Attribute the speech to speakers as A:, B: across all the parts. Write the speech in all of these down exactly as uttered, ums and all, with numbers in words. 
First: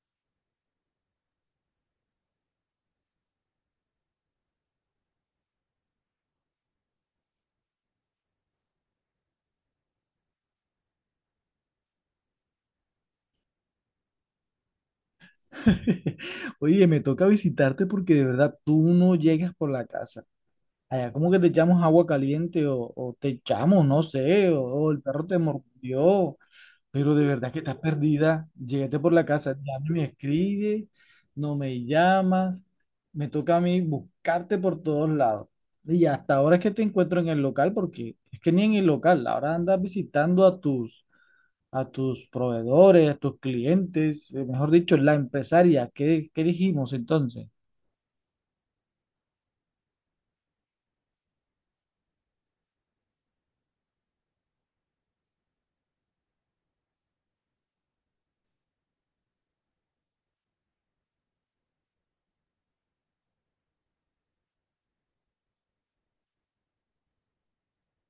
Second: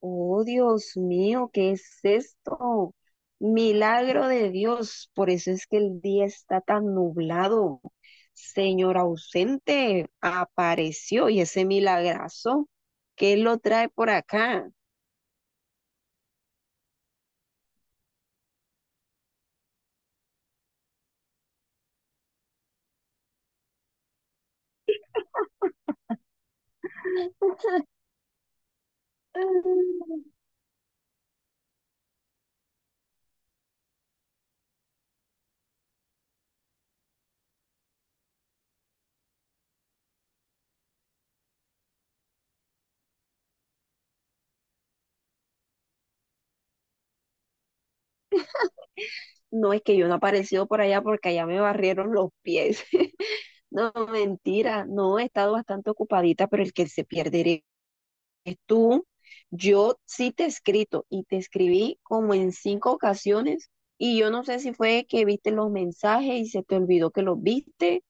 A: Oh, Dios mío, ¿qué es esto? Milagro de Dios, por eso es que el día está tan nublado. Señor ausente, apareció y ese milagrazo, ¿qué lo trae por acá?
B: Oye, me toca visitarte porque de verdad tú no llegas por la casa. Allá como que te echamos agua caliente o, o te echamos, no sé, o, o el perro te mordió, pero de verdad que estás perdida. Llegaste por la casa, ya no me
A: Ah,
B: escribes, no me llamas, me toca a mí buscarte por todos lados. Y hasta ahora es que te encuentro en el local porque es que ni en el local, ahora andas visitando a tus a tus proveedores, a tus clientes, eh, mejor dicho, la empresaria. ¿Qué, qué dijimos entonces?
A: no es que yo no he aparecido por allá porque allá me barrieron los pies. No, mentira, no, he estado bastante ocupadita, pero el que se pierde eres tú, yo sí te he escrito y te escribí como en cinco ocasiones y yo no sé si fue que viste los mensajes y se te olvidó que los viste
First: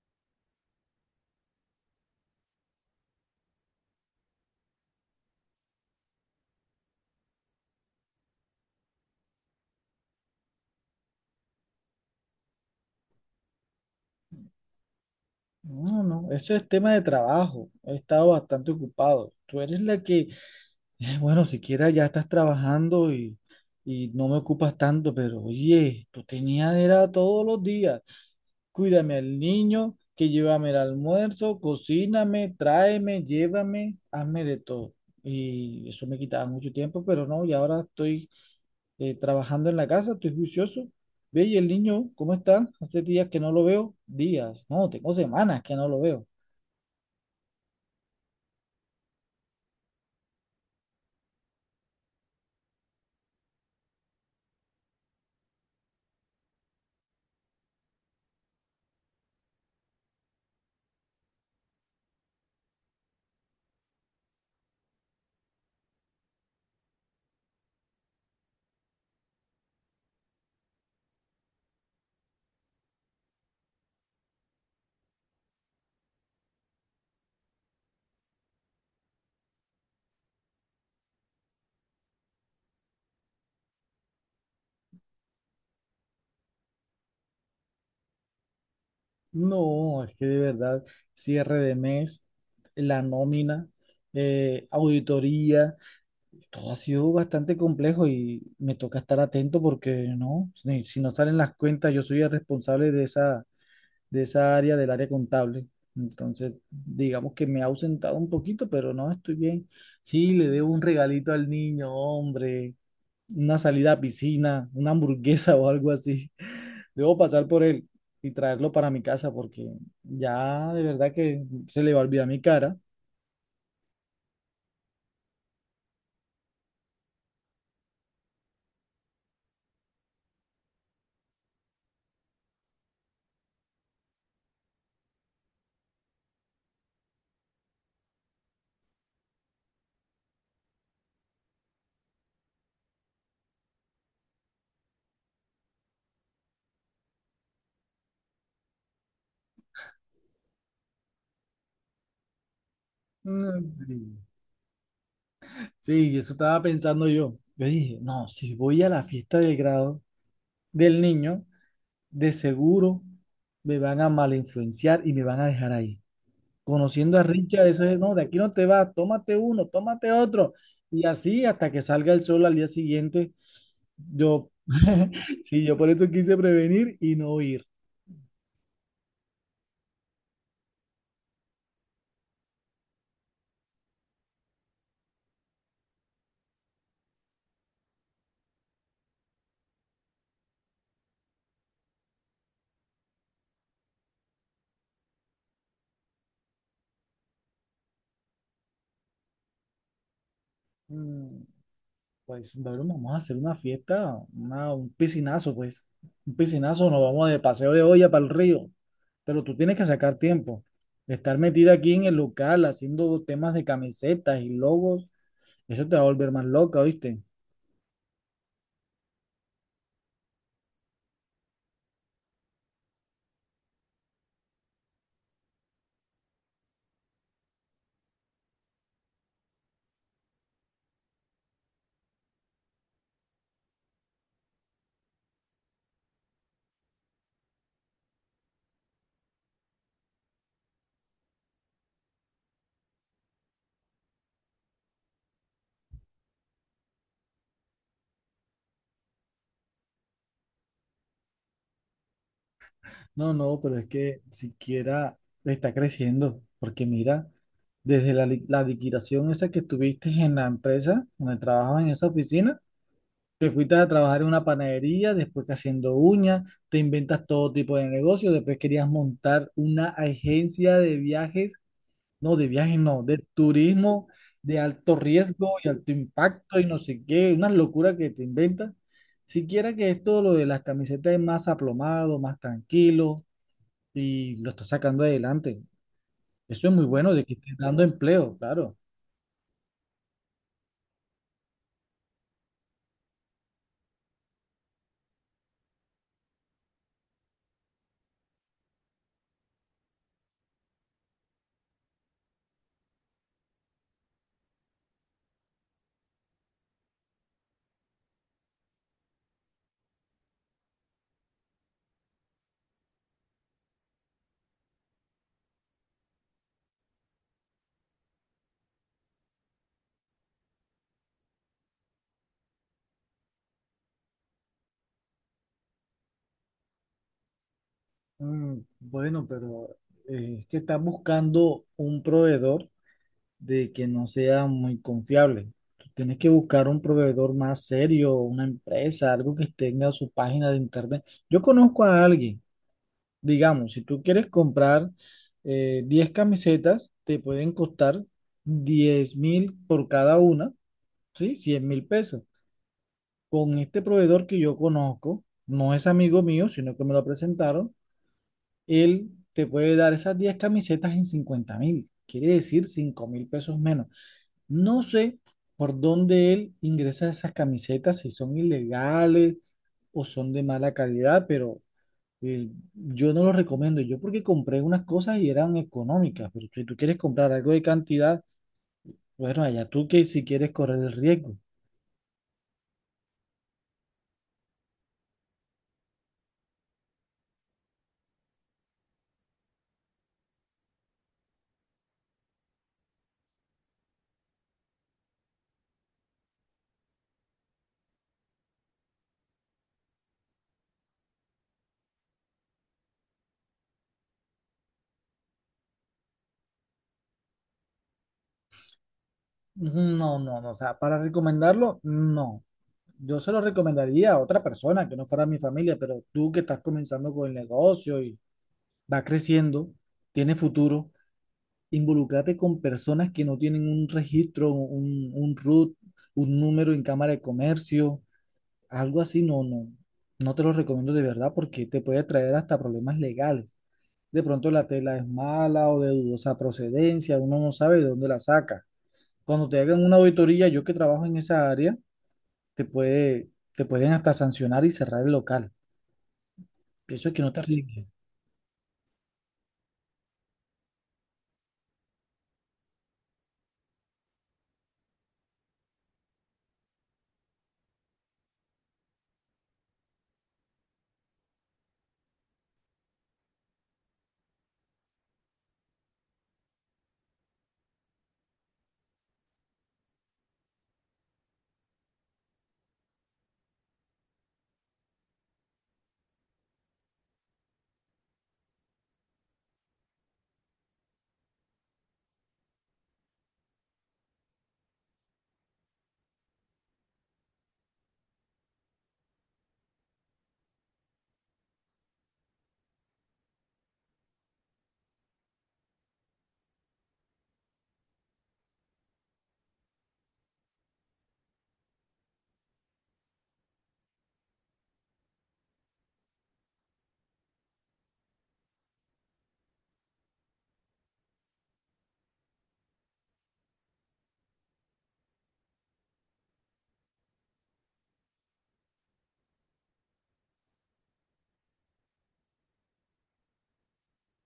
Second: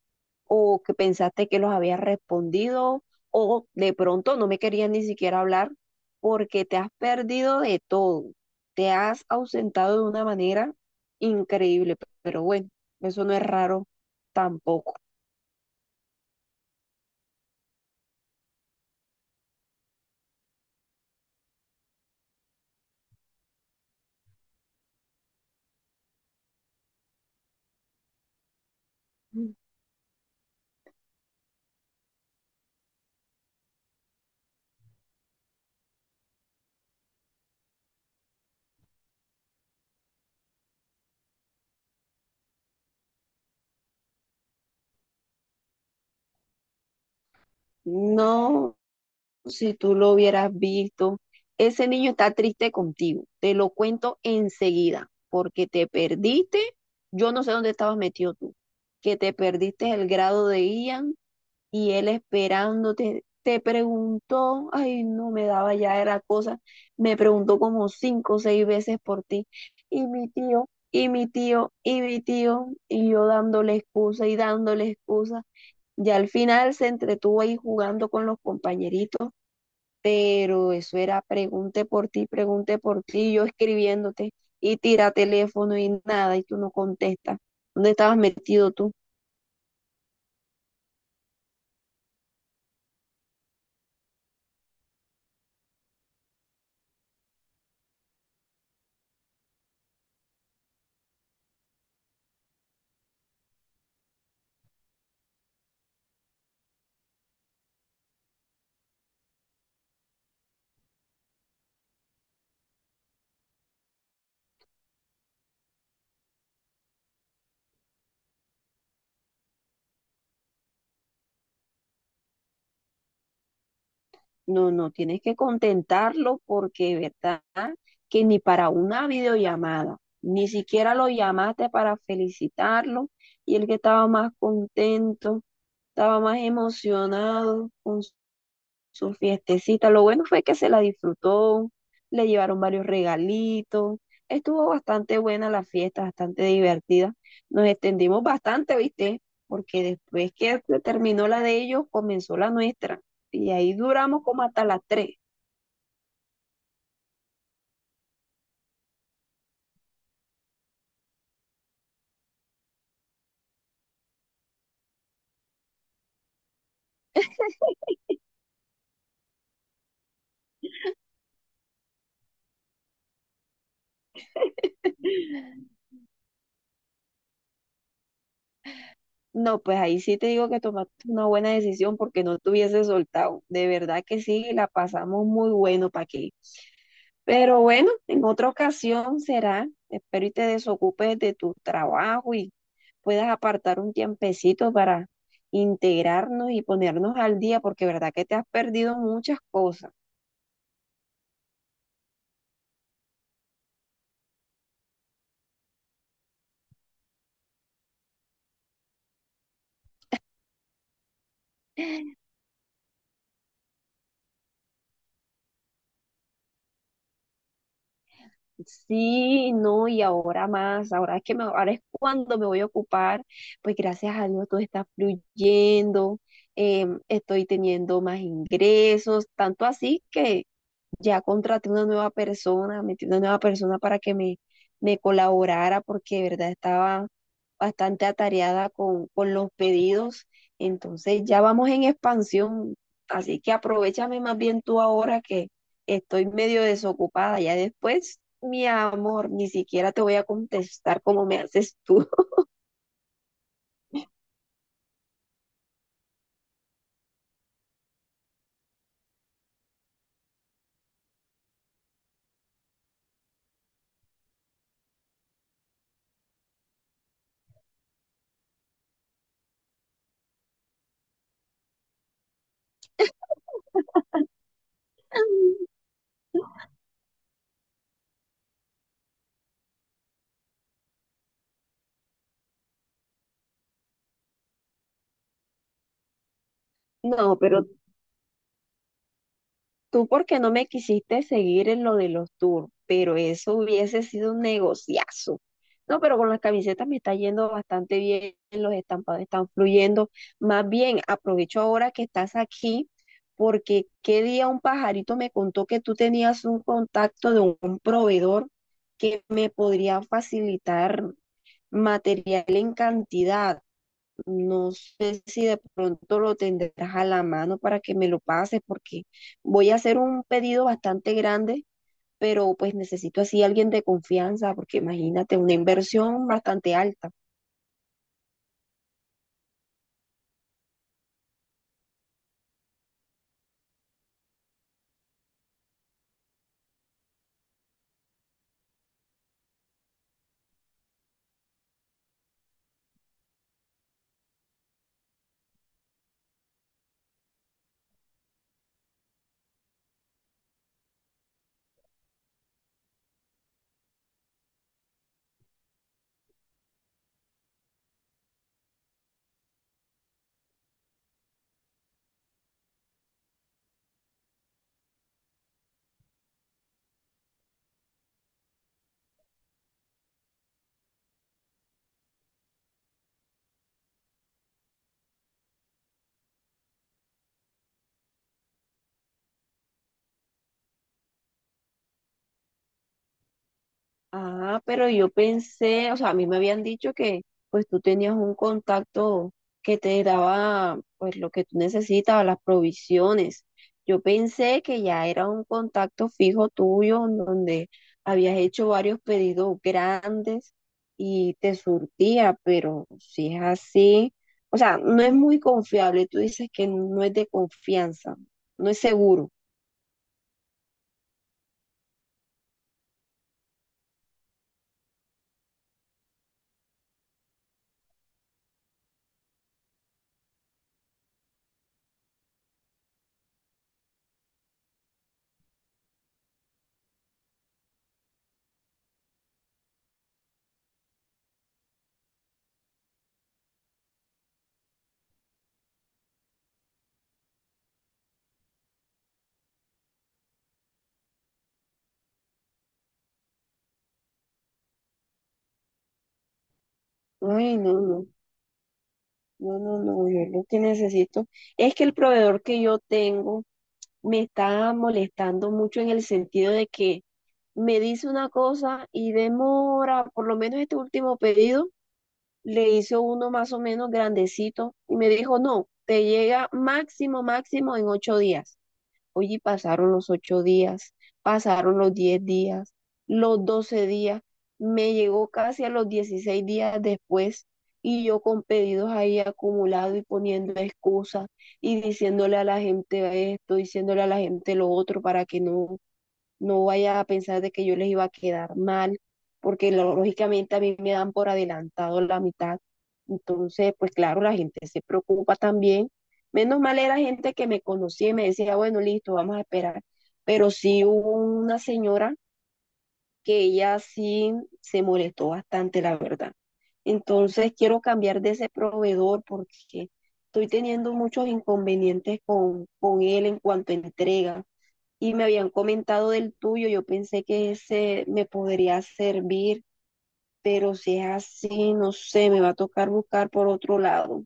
A: o que pensaste que los habías respondido o de pronto no me querías ni siquiera hablar porque te has perdido de todo, te has ausentado de una manera increíble, pero bueno, eso no es raro tampoco.
B: No, no, eso es tema de trabajo. He estado bastante ocupado. Tú eres la que, eh, bueno, siquiera ya estás trabajando y, y no me ocupas tanto, pero oye, tú tenías era todos los días. Cuídame al niño, que llévame el almuerzo, cocíname, tráeme, llévame, hazme de todo. Y eso me quitaba mucho tiempo, pero no, y ahora estoy eh, trabajando en la casa, estoy juicioso. Ve, y el niño, ¿cómo está? Hace días que no lo veo. Días, no, tengo semanas que no lo veo.
A: No, si tú lo hubieras visto. Ese niño está triste contigo. Te lo cuento enseguida, porque te perdiste. Yo no sé dónde estabas metido tú, que te perdiste el grado de Ian y él esperándote. Te preguntó, ay, no me daba ya era cosa. Me preguntó como cinco o seis veces por ti. Y mi tío, y mi tío, y mi tío, y yo dándole excusa y dándole excusa. Y al final se entretuvo ahí jugando con los compañeritos, pero eso era pregunte por ti, pregunte por ti, yo escribiéndote y tira teléfono y nada y tú no contestas. ¿Dónde estabas metido tú?
B: No, es que de verdad, cierre de mes, la nómina, eh, auditoría, todo ha sido bastante complejo y me toca estar atento porque no, si, si no salen las cuentas, yo soy el responsable de esa, de esa área del área contable. Entonces, digamos que me he ausentado un poquito, pero no estoy bien. Sí, le debo un regalito al niño, hombre, una salida a piscina, una hamburguesa o algo así. Debo pasar por él y traerlo para mi casa porque ya de verdad que se le va a olvidar mi cara.
A: No, no, tienes que contentarlo porque, ¿verdad? Que ni para una videollamada, ni siquiera lo llamaste para felicitarlo y el que estaba más contento, estaba más emocionado con su fiestecita. Lo bueno fue que se la disfrutó, le llevaron varios regalitos. Estuvo bastante buena la fiesta, bastante divertida. Nos extendimos bastante, ¿viste? Porque después que terminó la de ellos, comenzó la nuestra. Y
B: Mm,
A: ahí
B: sí.
A: duramos como hasta las tres.
B: Sí, eso estaba pensando yo. Yo dije, no, si voy a la fiesta del grado del niño, de seguro me van a mal influenciar y me van a dejar ahí. Conociendo a Richard, eso es, no, de aquí no te vas, tómate uno, tómate otro. Y así hasta que salga el sol al día siguiente, yo, sí, yo por eso quise prevenir y no ir.
A: No, pues ahí sí te digo que tomaste una buena decisión porque no te hubiese soltado. De verdad que sí, la pasamos muy bueno para aquí. Pero bueno, en otra ocasión será. Espero y te desocupes de tu trabajo y puedas apartar un tiempecito para integrarnos y ponernos al día, porque verdad que te has perdido muchas cosas.
B: Mm, pues, bueno, vamos a hacer una fiesta, una- un piscinazo, pues. Un piscinazo, nos vamos de paseo de olla para el río. Pero tú tienes que sacar tiempo. Estar metida aquí en el local haciendo temas de camisetas y logos, eso te va a volver más loca, ¿viste?
A: Sí, no, y ahora más, ahora es que me, ahora es cuando me voy a ocupar, pues gracias a Dios todo está fluyendo, eh, estoy teniendo más ingresos, tanto así que ya contraté una nueva persona, metí una nueva persona para que me, me colaborara, porque de verdad estaba bastante atareada con, con los pedidos, entonces ya vamos en expansión, así que aprovechame más bien tú ahora que estoy medio desocupada, ya después, mi amor, ni siquiera te voy a contestar como me haces tú.
B: No, no, pero es que siquiera está creciendo, porque mira, desde la, li- la liquidación esa que tuviste en la empresa, donde trabajabas en esa oficina, te fuiste a trabajar en una panadería, después que haciendo uñas, te inventas todo tipo de negocio, después querías montar una agencia de viajes, no, de viajes no, de turismo de alto riesgo y alto impacto y no sé qué, una locura que te inventas. Siquiera que esto, lo de las camisetas es más aplomado, más tranquilo y lo está sacando adelante. Eso es muy bueno de que
A: No,
B: esté
A: pero
B: dando empleo, claro.
A: tú porque no me quisiste seguir en lo de los tours, pero eso hubiese sido un negociazo. No, pero con las camisetas me está yendo bastante bien, los estampados están fluyendo. Más bien, aprovecho ahora que estás aquí, porque qué día un pajarito me contó que tú tenías un contacto de un proveedor que me podría facilitar material en cantidad. No sé si de pronto lo tendrás a la mano para que me lo pases, porque voy a hacer un pedido bastante grande, pero pues necesito así alguien de confianza, porque imagínate, una inversión bastante alta.
B: Mm, bueno, pero eh, es que estás buscando un proveedor de que no sea muy confiable. Tú tienes que buscar un proveedor más serio, una empresa, algo que tenga su página de internet. Yo conozco a alguien, digamos, si tú quieres comprar eh, diez camisetas, te pueden costar diez mil por cada una, ¿sí? Cien mil pesos. Con este proveedor que yo conozco, no es amigo mío, sino que me lo presentaron, él te puede dar esas diez camisetas en cincuenta mil, quiere decir cinco mil pesos menos. No sé por dónde él ingresa esas camisetas, si son ilegales o son de mala calidad, pero eh, yo no lo recomiendo. Yo porque compré unas cosas y eran económicas, pero si tú quieres comprar algo de cantidad, bueno, allá tú que si quieres correr el riesgo.
A: Ah, pero yo pensé, o sea, a mí me habían dicho que pues tú tenías un contacto que te daba pues lo que tú necesitabas, las provisiones. Yo pensé que ya era un contacto fijo tuyo en donde habías hecho varios pedidos grandes y te surtía, pero si es así, o sea, no es muy confiable. Tú dices que no es de confianza, no es seguro.
B: No, no, no, o sea, para recomendarlo, no. Yo se lo recomendaría a otra persona que no fuera mi familia, pero tú que estás comenzando con el negocio y va creciendo, tiene futuro, involúcrate con personas que no tienen un registro, un, un R U T, un número en Cámara de Comercio, algo así, no, no, no te lo recomiendo de verdad porque te puede traer hasta problemas legales. De pronto la tela es mala o de dudosa procedencia, uno no sabe de dónde la saca. Cuando te hagan una auditoría, yo que trabajo en esa área, te puede, te pueden hasta sancionar y cerrar el local. Eso es que no te
A: Ay, no,
B: arriesgues.
A: no. No, no, no, yo lo que necesito es que el proveedor que yo tengo me está molestando mucho en el sentido de que me dice una cosa y demora, por lo menos este último pedido, le hizo uno más o menos grandecito y me dijo, no, te llega máximo, máximo en ocho días. Oye, pasaron los ocho días, pasaron los diez días, los doce días, me llegó casi a los dieciséis días después y yo con pedidos ahí acumulados y poniendo excusas y diciéndole a la gente esto, diciéndole a la gente lo otro para que no no vaya a pensar de que yo les iba a quedar mal, porque lo- lógicamente a mí me dan por adelantado la mitad. Entonces, pues claro, la gente se preocupa también. Menos mal era gente que me conocía y me decía, bueno, listo, vamos a esperar. Pero sí hubo una señora que ella sí se molestó bastante, la verdad. Entonces, quiero cambiar de ese proveedor porque estoy teniendo muchos inconvenientes con, con él en cuanto a entrega y me habían comentado del tuyo, yo pensé que ese me podría servir, pero si es así, no sé, me va a tocar buscar por otro lado.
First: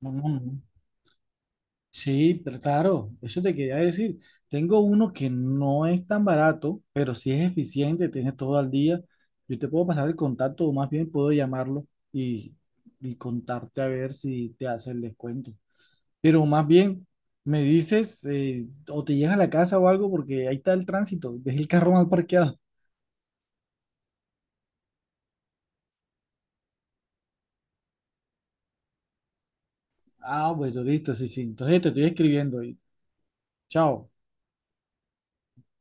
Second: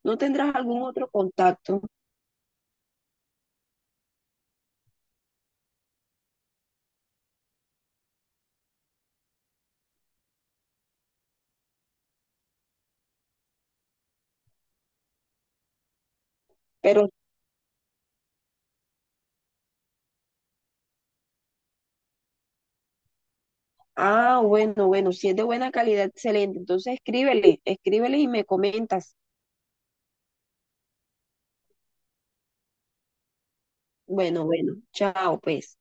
B: No,
A: ¿No
B: no,
A: tendrás
B: no.
A: algún otro contacto?
B: Sí, pero claro, eso te quería decir. Tengo uno que no es tan barato, pero sí es eficiente, tienes todo al día. Yo te puedo pasar el contacto, o más bien puedo llamarlo y, y contarte a ver si te hace el descuento. Pero más bien,
A: Pero,
B: me dices, eh, o te llegas a la casa o algo, porque ahí está el tránsito, dejé el carro mal parqueado.
A: ah, bueno, bueno, si es de buena calidad, excelente. Entonces escríbele, escríbele y me comentas.
B: Ah, bueno, listo, sí, sí. Entonces te estoy escribiendo y chao.
A: Bueno, bueno, chao, pues.